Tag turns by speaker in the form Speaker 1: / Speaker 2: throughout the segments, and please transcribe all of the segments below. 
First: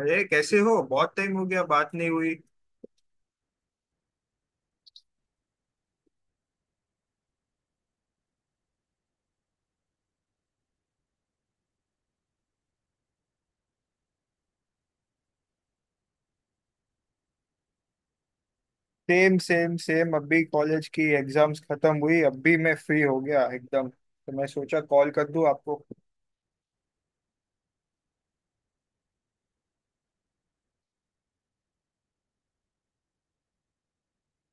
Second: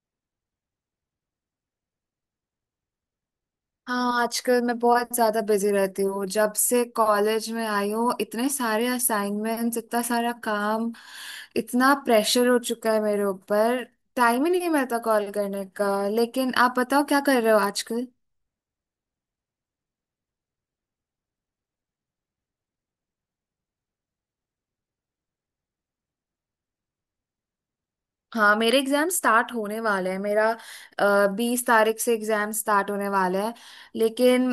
Speaker 1: अरे, कैसे हो? बहुत टाइम हो गया, बात नहीं हुई।
Speaker 2: हाँ, आजकल मैं बहुत ज्यादा बिजी रहती हूँ। जब से कॉलेज में आई हूँ इतने सारे असाइनमेंट्स, इतना सारा काम, इतना प्रेशर हो चुका है मेरे ऊपर। टाइम ही नहीं मिलता कॉल करने का। लेकिन आप बताओ क्या कर रहे हो आजकल?
Speaker 1: सेम सेम सेम, अभी कॉलेज की एग्जाम्स खत्म हुई, अभी मैं फ्री हो गया एकदम, तो मैं सोचा कॉल कर दूं आपको।
Speaker 2: हाँ, मेरे एग्जाम स्टार्ट होने वाले हैं। मेरा 20 तारीख से एग्जाम स्टार्ट होने वाला है। लेकिन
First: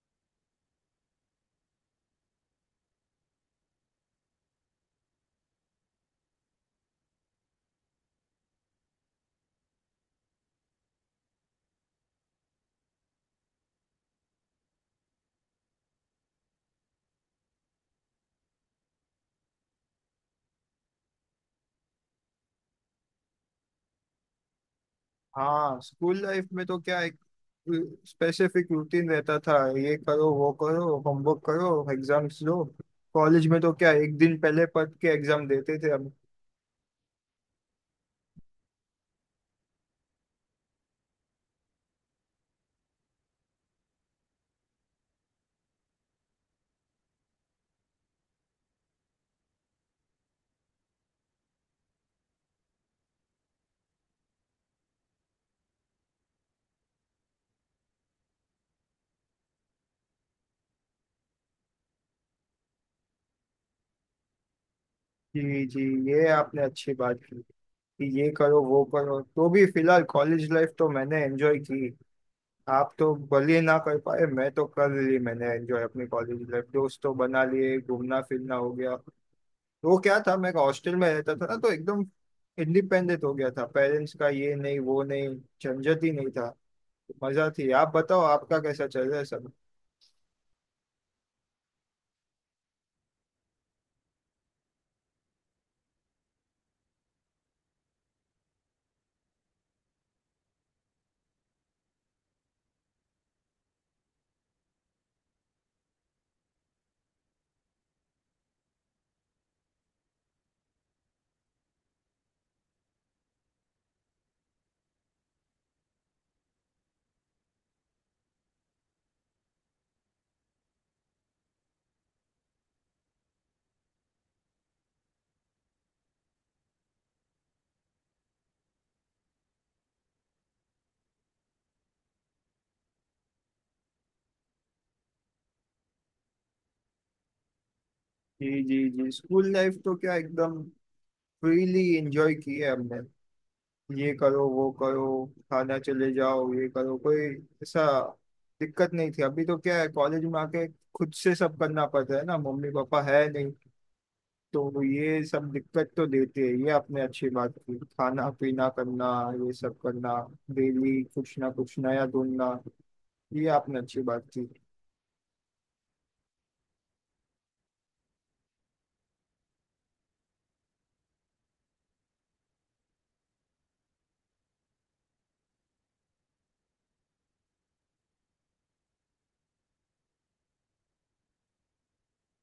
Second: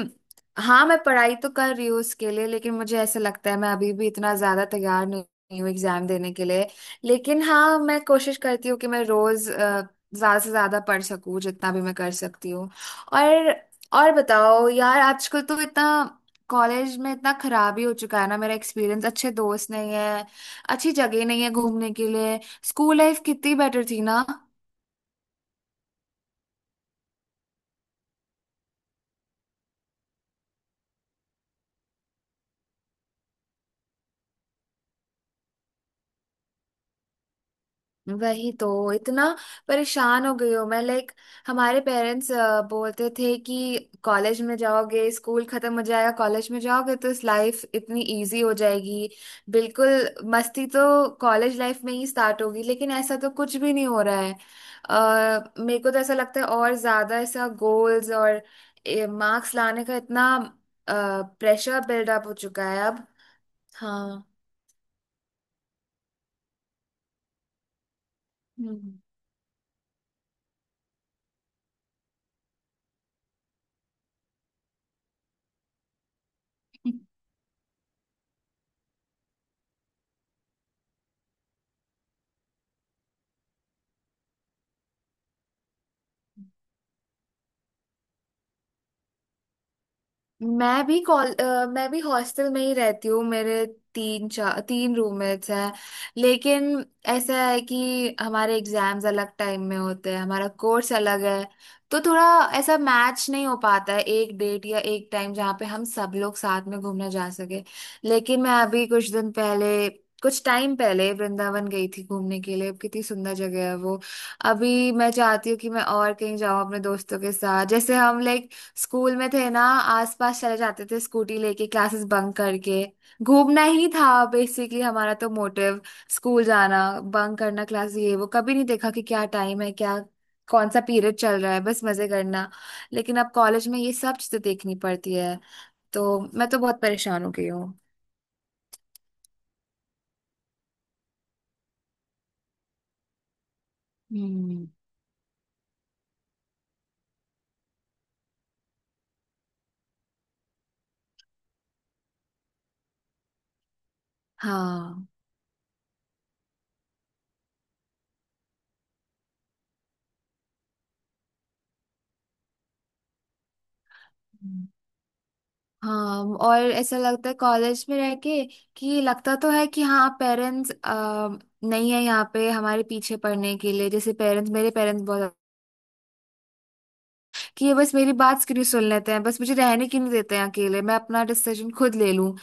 Speaker 2: हाँ, मैं पढ़ाई तो कर रही हूँ उसके लिए, लेकिन मुझे ऐसा लगता है मैं अभी भी इतना ज्यादा तैयार नहीं हूँ एग्जाम देने के लिए। लेकिन हाँ, मैं कोशिश करती हूँ कि मैं रोज ज्यादा से ज्यादा पढ़ सकूँ, जितना भी मैं कर सकती हूँ। और और बताओ यार, आजकल तो इतना कॉलेज में इतना खराब ही हो चुका है ना मेरा एक्सपीरियंस। अच्छे दोस्त नहीं है, अच्छी जगह नहीं है घूमने के लिए। स्कूल लाइफ कितनी बेटर थी ना।
Speaker 1: हाँ, स्कूल लाइफ में तो क्या एक स्पेसिफिक रूटीन रहता था, ये करो, वो करो, होमवर्क करो, एग्जाम्स दो। कॉलेज में तो क्या, एक दिन पहले पढ़ के एग्जाम देते थे हम।
Speaker 2: वही तो, इतना परेशान हो गई हूँ मैं। लाइक हमारे पेरेंट्स बोलते थे कि कॉलेज में जाओगे स्कूल खत्म हो जाएगा, कॉलेज में जाओगे तो इस लाइफ इतनी इजी हो जाएगी, बिल्कुल मस्ती तो कॉलेज लाइफ में ही स्टार्ट होगी। लेकिन ऐसा तो कुछ भी नहीं हो रहा है। मेरे को तो ऐसा लगता है और ज्यादा ऐसा गोल्स और मार्क्स लाने का इतना प्रेशर बिल्डअप हो चुका है अब। हाँ।
Speaker 1: जी जी, ये आपने अच्छी बात की कि ये करो वो
Speaker 2: हम्म।
Speaker 1: करो, तो भी फिलहाल कॉलेज लाइफ तो मैंने एंजॉय की। आप तो भले ना कर पाए, मैं तो कर ली, मैंने एंजॉय अपनी कॉलेज लाइफ, दोस्त तो बना लिए, घूमना फिरना हो गया। वो क्या था, मैं हॉस्टल में रहता था ना, तो एकदम इंडिपेंडेंट हो गया था, पेरेंट्स का ये नहीं वो नहीं, झंझट ही नहीं था। मजा थी। आप बताओ, आपका कैसा चल रहा है सब?
Speaker 2: मैं भी हॉस्टल में ही रहती हूँ। मेरे तीन रूममेट्स हैं। लेकिन ऐसा है कि हमारे एग्जाम्स अलग टाइम में होते हैं, हमारा कोर्स अलग है। तो थोड़ा ऐसा मैच नहीं हो पाता है एक डेट या एक टाइम जहाँ पे हम सब लोग साथ में घूमने जा सके। लेकिन मैं अभी कुछ दिन पहले, कुछ टाइम पहले वृंदावन गई थी घूमने के लिए। कितनी सुंदर जगह है वो। अभी मैं चाहती हूँ कि मैं और कहीं जाऊँ अपने दोस्तों के साथ, जैसे हम लाइक स्कूल में थे ना, आसपास चले जाते थे स्कूटी लेके, क्लासेस बंक करके। घूमना ही था बेसिकली हमारा तो मोटिव, स्कूल जाना, बंक करना क्लास, ये वो कभी नहीं देखा कि क्या टाइम है, क्या कौन सा पीरियड चल रहा है, बस मजे करना। लेकिन अब कॉलेज में ये सब चीजें देखनी पड़ती है। तो मैं तो बहुत परेशान हो गई हूँ।
Speaker 1: जी जी जी, स्कूल लाइफ तो क्या एकदम फ्रीली एंजॉय की है हमने। ये करो
Speaker 2: हम्म।
Speaker 1: वो करो, थाना चले जाओ, ये करो, कोई ऐसा दिक्कत नहीं थी। अभी तो क्या है, कॉलेज में आके खुद से सब करना पड़ता है ना, मम्मी पापा है नहीं, तो
Speaker 2: हाँ।
Speaker 1: ये सब दिक्कत तो देती है। ये आपने अच्छी बात की, खाना पीना करना, ये सब करना, डेली कुछ ना कुछ नया ढूंढना, ये आपने अच्छी बात की।
Speaker 2: हाँ, और ऐसा लगता है कॉलेज में रह के कि लगता तो है कि हाँ पेरेंट्स नहीं है यहाँ पे हमारे पीछे पढ़ने के लिए, जैसे पेरेंट्स, मेरे पेरेंट्स बहुत, कि ये बस मेरी बात क्यों नहीं सुन लेते हैं, बस मुझे रहने क्यों नहीं देते हैं अकेले, मैं अपना डिसीजन खुद ले लूं।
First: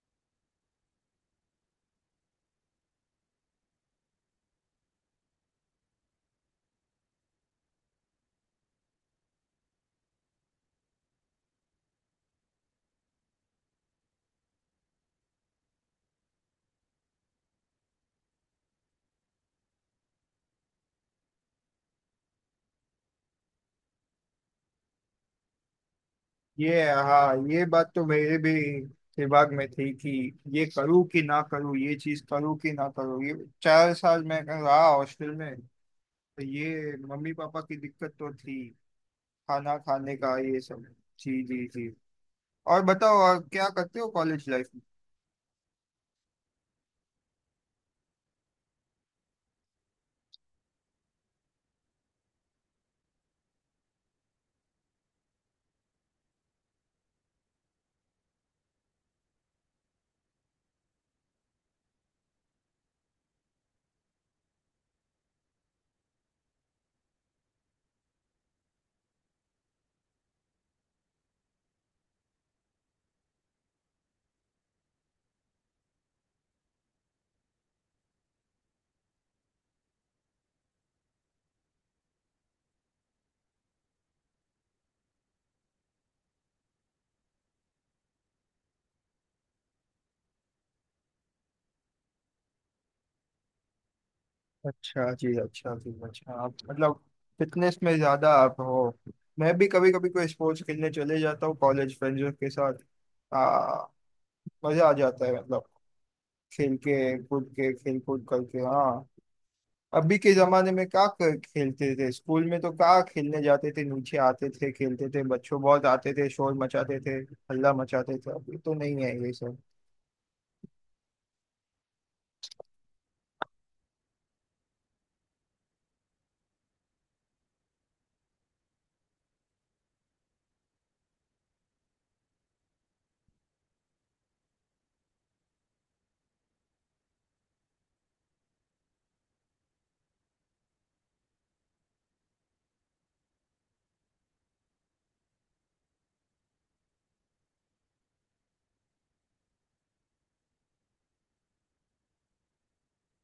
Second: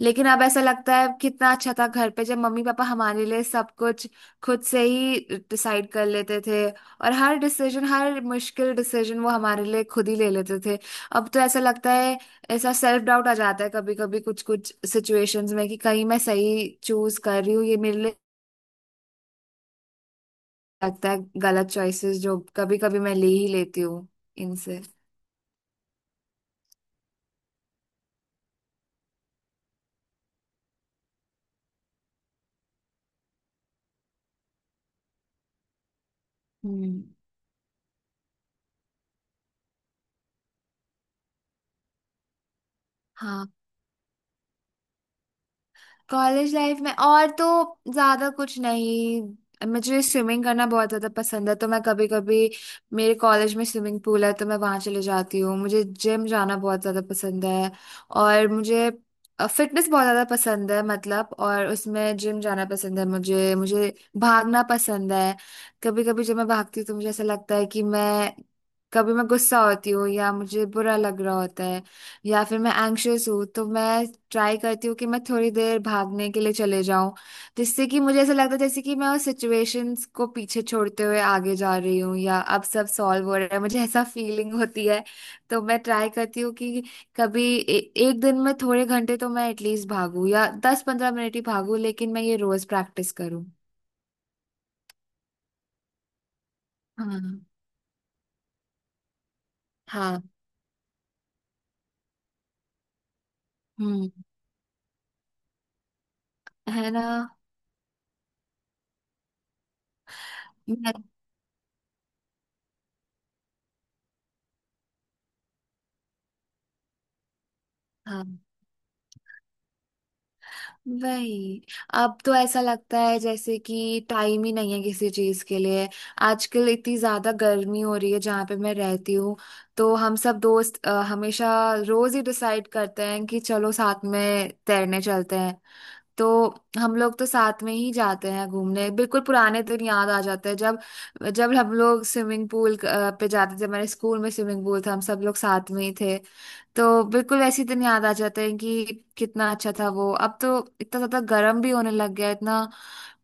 Speaker 2: लेकिन अब ऐसा लगता है कितना अच्छा था घर पे जब मम्मी पापा हमारे लिए सब कुछ खुद से ही डिसाइड कर लेते थे, और हर डिसीजन, हर मुश्किल डिसीजन वो हमारे लिए खुद ही ले लेते थे। अब तो ऐसा लगता है ऐसा सेल्फ डाउट आ जाता है कभी कभी कुछ कुछ सिचुएशंस में कि कहीं मैं सही चूज कर रही हूँ ये मेरे लिए। लगता है गलत चॉइसेस जो कभी कभी मैं ले ही लेती हूँ इनसे।
Speaker 1: ये हाँ, ये बात तो मेरे भी दिमाग में थी कि ये करूँ कि ना करूँ, ये चीज करूँ कि ना करूँ, ये 4 साल मैं रहा हॉस्टल में, तो ये
Speaker 2: हम्म।
Speaker 1: मम्मी पापा की दिक्कत तो थी, खाना खाने का ये सब। जी जी जी। और बताओ, और
Speaker 2: हाँ।
Speaker 1: क्या करते हो कॉलेज लाइफ में?
Speaker 2: कॉलेज लाइफ में और तो ज्यादा कुछ नहीं। मुझे स्विमिंग करना बहुत ज्यादा पसंद है, तो मैं कभी कभी, मेरे कॉलेज में स्विमिंग पूल है तो मैं वहां चले जाती हूँ। मुझे जिम जाना बहुत ज्यादा पसंद है। और मुझे फिटनेस बहुत ज्यादा पसंद है, मतलब, और उसमें जिम जाना पसंद है मुझे मुझे भागना पसंद है। कभी कभी जब मैं भागती हूँ तो मुझे ऐसा लगता है कि मैं, कभी मैं गुस्सा होती हूँ या मुझे बुरा लग रहा होता है या फिर मैं एंग्शियस हूँ, तो मैं ट्राई करती हूँ कि मैं थोड़ी देर भागने के लिए चले जाऊं, जिससे कि मुझे ऐसा लगता है जैसे कि मैं उस सिचुएशंस को पीछे छोड़ते हुए आगे जा रही हूँ या अब सब सॉल्व हो रहा है, मुझे ऐसा फीलिंग होती है। तो मैं ट्राई करती हूँ कि कभी एक दिन में थोड़े घंटे तो मैं एटलीस्ट भागूं, या 10-15 मिनट ही भागूं, लेकिन मैं ये रोज प्रैक्टिस करूँ।
Speaker 1: अच्छा जी, अच्छा जी, अच्छा, आप मतलब
Speaker 2: हाँ।
Speaker 1: फिटनेस में ज्यादा आप हो। मैं भी कभी कभी
Speaker 2: हाँ।
Speaker 1: कोई स्पोर्ट्स खेलने चले जाता हूँ कॉलेज फ्रेंड्स के साथ। आ,
Speaker 2: हम्म।
Speaker 1: मजा आ जाता है, मतलब खेल
Speaker 2: है ना।
Speaker 1: के कूद के, खेल कूद करके। हाँ, अभी के जमाने में
Speaker 2: मैं-
Speaker 1: क्या खेलते थे? स्कूल में तो क्या, खेलने जाते थे, नीचे आते थे, खेलते थे, बच्चों बहुत आते थे, शोर मचाते थे, हल्ला मचाते
Speaker 2: हाँ।
Speaker 1: थे। अभी तो नहीं है ये सब।
Speaker 2: वही। अब तो ऐसा लगता है जैसे कि टाइम ही नहीं है किसी चीज के लिए। आजकल इतनी ज्यादा गर्मी हो रही है जहाँ पे मैं रहती हूँ। तो हम सब दोस्त हमेशा, रोज ही डिसाइड करते हैं कि चलो साथ में तैरने चलते हैं। तो हम लोग तो साथ में ही जाते हैं घूमने। बिल्कुल पुराने दिन याद आ जाते हैं, जब जब हम लोग स्विमिंग पूल पे जाते थे। हमारे स्कूल में स्विमिंग पूल था, हम सब लोग साथ में ही थे। तो बिल्कुल वैसे ही दिन याद आ जाते हैं कि कितना अच्छा था वो। अब तो इतना ज्यादा गर्म भी होने लग गया है, इतना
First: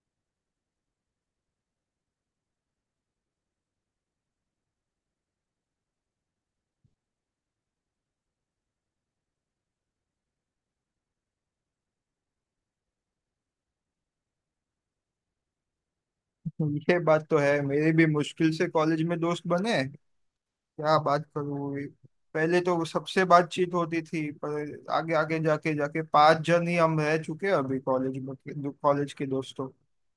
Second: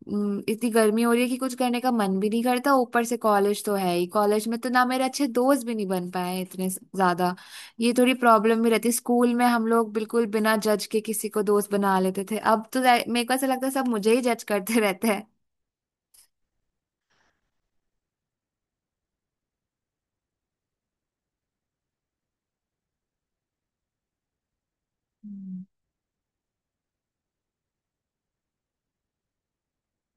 Speaker 2: इतनी गर्मी हो रही है कि कुछ करने का मन भी नहीं करता। ऊपर से कॉलेज तो है ही, कॉलेज में तो ना मेरे अच्छे दोस्त भी नहीं बन पाए हैं इतने ज्यादा। ये थोड़ी प्रॉब्लम भी रहती। स्कूल में हम लोग बिल्कुल बिना जज के किसी को दोस्त बना लेते थे, अब तो मेरे को ऐसा लगता है सब मुझे ही जज करते रहते हैं।
Speaker 1: ये बात तो है, मेरे भी मुश्किल से कॉलेज में दोस्त बने। क्या बात करूँ, पहले तो सबसे बातचीत होती थी, पर आगे आगे
Speaker 2: हम्म।
Speaker 1: जाके जाके 5 जन ही हम रह चुके हैं अभी कॉलेज में, कॉलेज के दोस्तों।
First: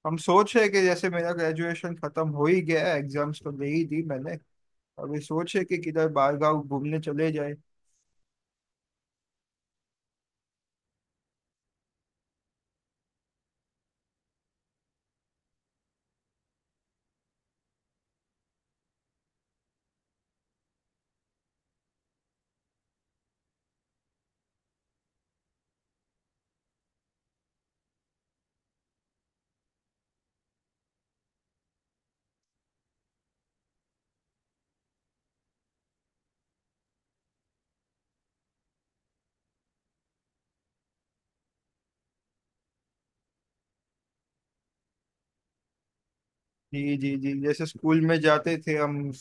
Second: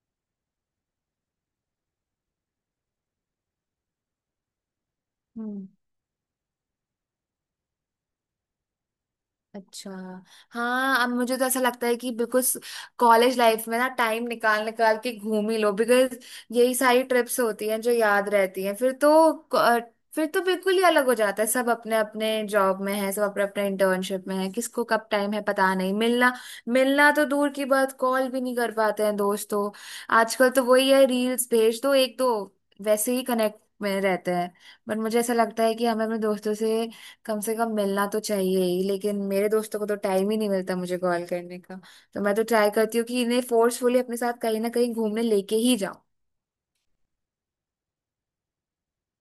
Speaker 1: हम सोच रहे हैं कि जैसे मेरा ग्रेजुएशन खत्म हो ही गया है, एग्जाम्स तो दे ही दी मैंने, अभी सोचे
Speaker 2: हम्म।
Speaker 1: कि किधर बाहर गाँव घूमने चले जाए।
Speaker 2: अच्छा। हाँ, अब मुझे तो ऐसा लगता है कि बिल्कुल कॉलेज लाइफ में ना टाइम निकाल निकाल के घूम ही लो, बिकॉज यही सारी ट्रिप्स होती हैं जो याद रहती हैं फिर तो। अ, फिर तो बिल्कुल ही अलग हो जाता है सब, अपने अपने जॉब में है, सब अपने अपने इंटर्नशिप में है, किसको कब टाइम है पता नहीं। मिलना, मिलना तो दूर की बात, कॉल भी नहीं कर पाते हैं दोस्तों। आजकल तो वही है, रील्स भेज दो एक दो, वैसे ही कनेक्ट में रहते हैं। बट मुझे ऐसा लगता है कि हमें अपने दोस्तों से कम मिलना तो चाहिए ही। लेकिन मेरे दोस्तों को तो टाइम ही नहीं मिलता मुझे कॉल करने का। तो मैं तो ट्राई करती हूँ कि इन्हें फोर्सफुली अपने साथ कहीं ना कहीं घूमने लेके ही जाऊं।
Speaker 1: जी जी जी, जैसे स्कूल में जाते थे हम,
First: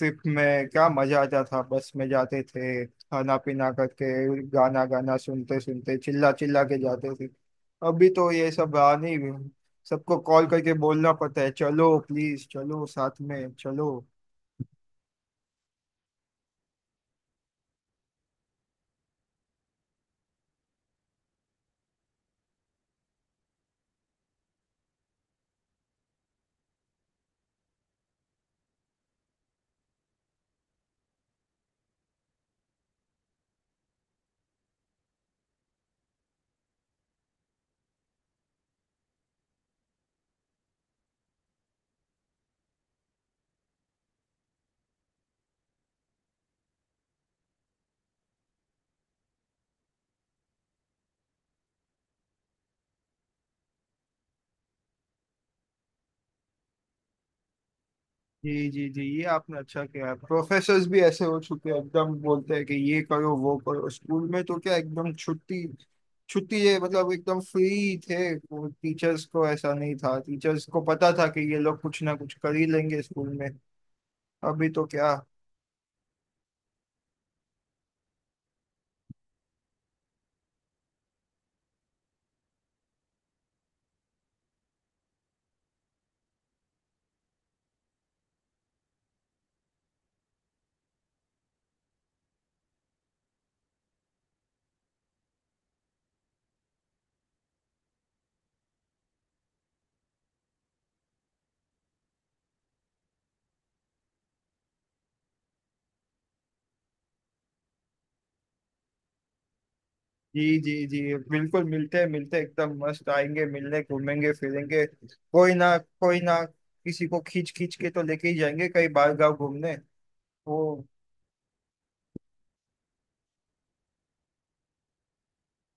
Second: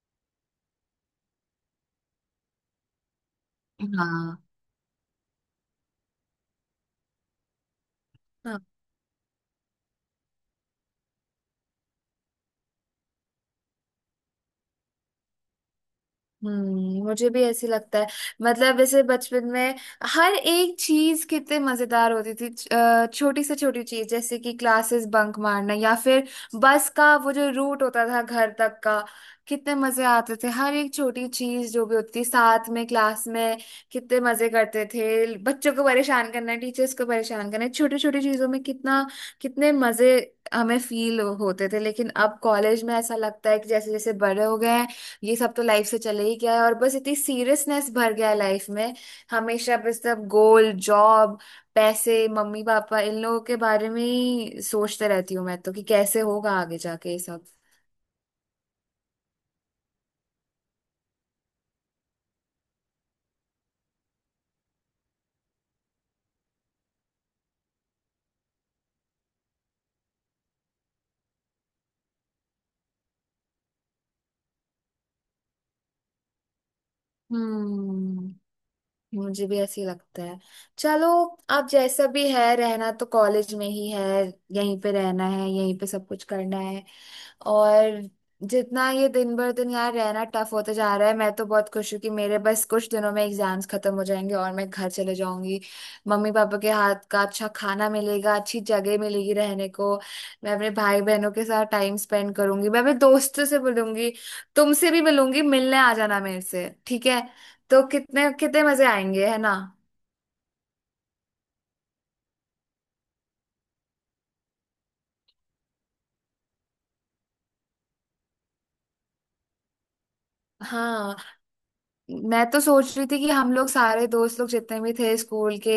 Speaker 1: ट्रिप में क्या मजा आता था, बस में जाते थे, खाना पीना करके, गाना गाना सुनते सुनते, चिल्ला चिल्ला के जाते थे। अभी तो ये
Speaker 2: हाँ।
Speaker 1: सब रहा नहीं, सबको कॉल करके बोलना पड़ता है, चलो प्लीज चलो साथ में चलो।
Speaker 2: हम्म, मुझे भी ऐसे लगता है, मतलब जैसे बचपन में हर एक चीज कितने मजेदार होती थी, छोटी से छोटी चीज, जैसे कि क्लासेस बंक मारना या फिर बस का वो जो रूट होता था घर तक का, कितने मजे आते थे। हर एक छोटी चीज जो भी होती थी साथ में क्लास में कितने मजे करते थे, बच्चों को परेशान करना, टीचर्स को परेशान करना, छोटी छोटी चीजों में कितना, कितने मजे हमें फील होते थे। लेकिन अब कॉलेज में ऐसा लगता है कि जैसे जैसे बड़े हो गए हैं, ये सब तो लाइफ से चले ही गया है और बस इतनी सीरियसनेस भर गया है लाइफ में, हमेशा बस सब गोल, जॉब, पैसे, मम्मी पापा, इन लोगों के बारे में ही सोचते रहती हूँ मैं तो कि कैसे होगा आगे जाके ये सब।
Speaker 1: जी जी जी, ये आपने अच्छा किया। प्रोफेसर्स भी ऐसे हो चुके हैं एकदम, बोलते हैं कि ये करो वो करो। स्कूल में तो क्या एकदम छुट्टी छुट्टी है, मतलब एकदम फ्री थे वो, टीचर्स को ऐसा नहीं था, टीचर्स को पता था कि ये लोग कुछ ना कुछ कर ही लेंगे स्कूल में। अभी तो क्या।
Speaker 2: हम्म, मुझे भी ऐसे ही लगता है। चलो, आप जैसा भी है, रहना तो कॉलेज में ही है, यहीं पे रहना है, यहीं पे सब कुछ करना है। और जितना ये दिन भर दिन यार रहना टफ होता जा रहा है, मैं तो बहुत खुश हूँ कि मेरे बस कुछ दिनों में एग्जाम्स खत्म हो जाएंगे और मैं घर चले जाऊंगी। मम्मी पापा के हाथ का अच्छा खाना मिलेगा, अच्छी जगह मिलेगी रहने को। मैं अपने भाई बहनों के साथ टाइम स्पेंड करूंगी, मैं अपने दोस्तों से मिलूंगी, तुमसे भी मिलूंगी। मिलने आ जाना मेरे से, ठीक है? तो कितने कितने मजे आएंगे, है ना।
Speaker 1: जी जी जी, बिल्कुल मिलते हैं, मिलते हैं, एकदम मस्त आएंगे मिलने, घूमेंगे फिरेंगे, कोई ना, कोई ना किसी को खींच खींच के तो लेके ही जाएंगे कहीं बाहर गाँव घूमने। वो,
Speaker 2: हाँ, मैं तो सोच रही थी कि हम लोग सारे दोस्त लोग जितने भी थे स्कूल के,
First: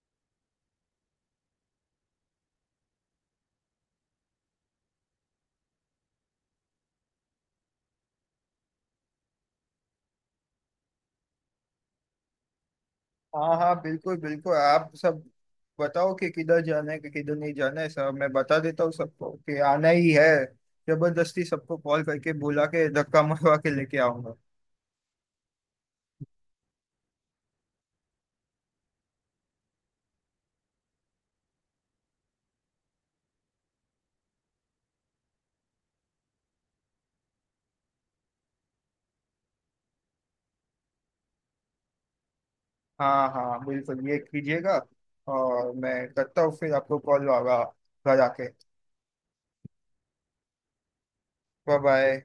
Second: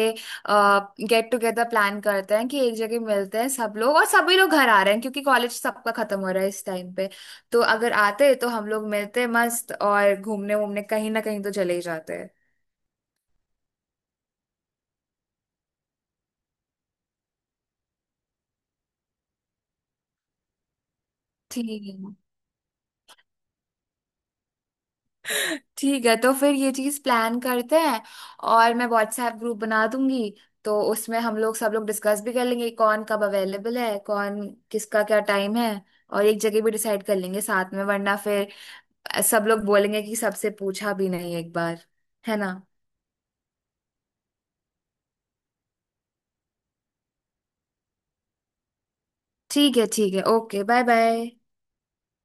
Speaker 2: गेट टुगेदर प्लान करते हैं कि एक जगह मिलते हैं सब लोग। और सभी लोग घर आ रहे हैं क्योंकि कॉलेज सबका खत्म हो रहा है इस टाइम पे। तो अगर आते तो हम लोग मिलते मस्त, और घूमने वूमने कहीं ना कहीं तो चले ही जाते हैं।
Speaker 1: हाँ हाँ, बिल्कुल बिल्कुल। आप सब बताओ कि किधर जाना है कि किधर नहीं जाना है, सब मैं बता देता हूँ सबको कि आना ही है। जबरदस्ती सबको
Speaker 2: ठीक है।
Speaker 1: कॉल करके बुला के धक्का मरवा के लेके आऊंगा।
Speaker 2: ठीक है, तो फिर ये चीज प्लान करते हैं। और मैं व्हाट्सएप ग्रुप बना दूंगी, तो उसमें हम लोग सब लोग डिस्कस भी कर लेंगे, कौन कब अवेलेबल है, कौन किसका क्या टाइम है। और एक जगह भी डिसाइड कर लेंगे साथ में वरना फिर सब लोग बोलेंगे कि सबसे पूछा भी नहीं एक बार। है ना?
Speaker 1: हाँ हाँ, बिल्कुल ये कीजिएगा। और मैं करता हूँ फिर आपको कॉल आगा, घर आके।
Speaker 2: ठीक है, ठीक है, okay. Bye bye.
Speaker 1: Bye bye.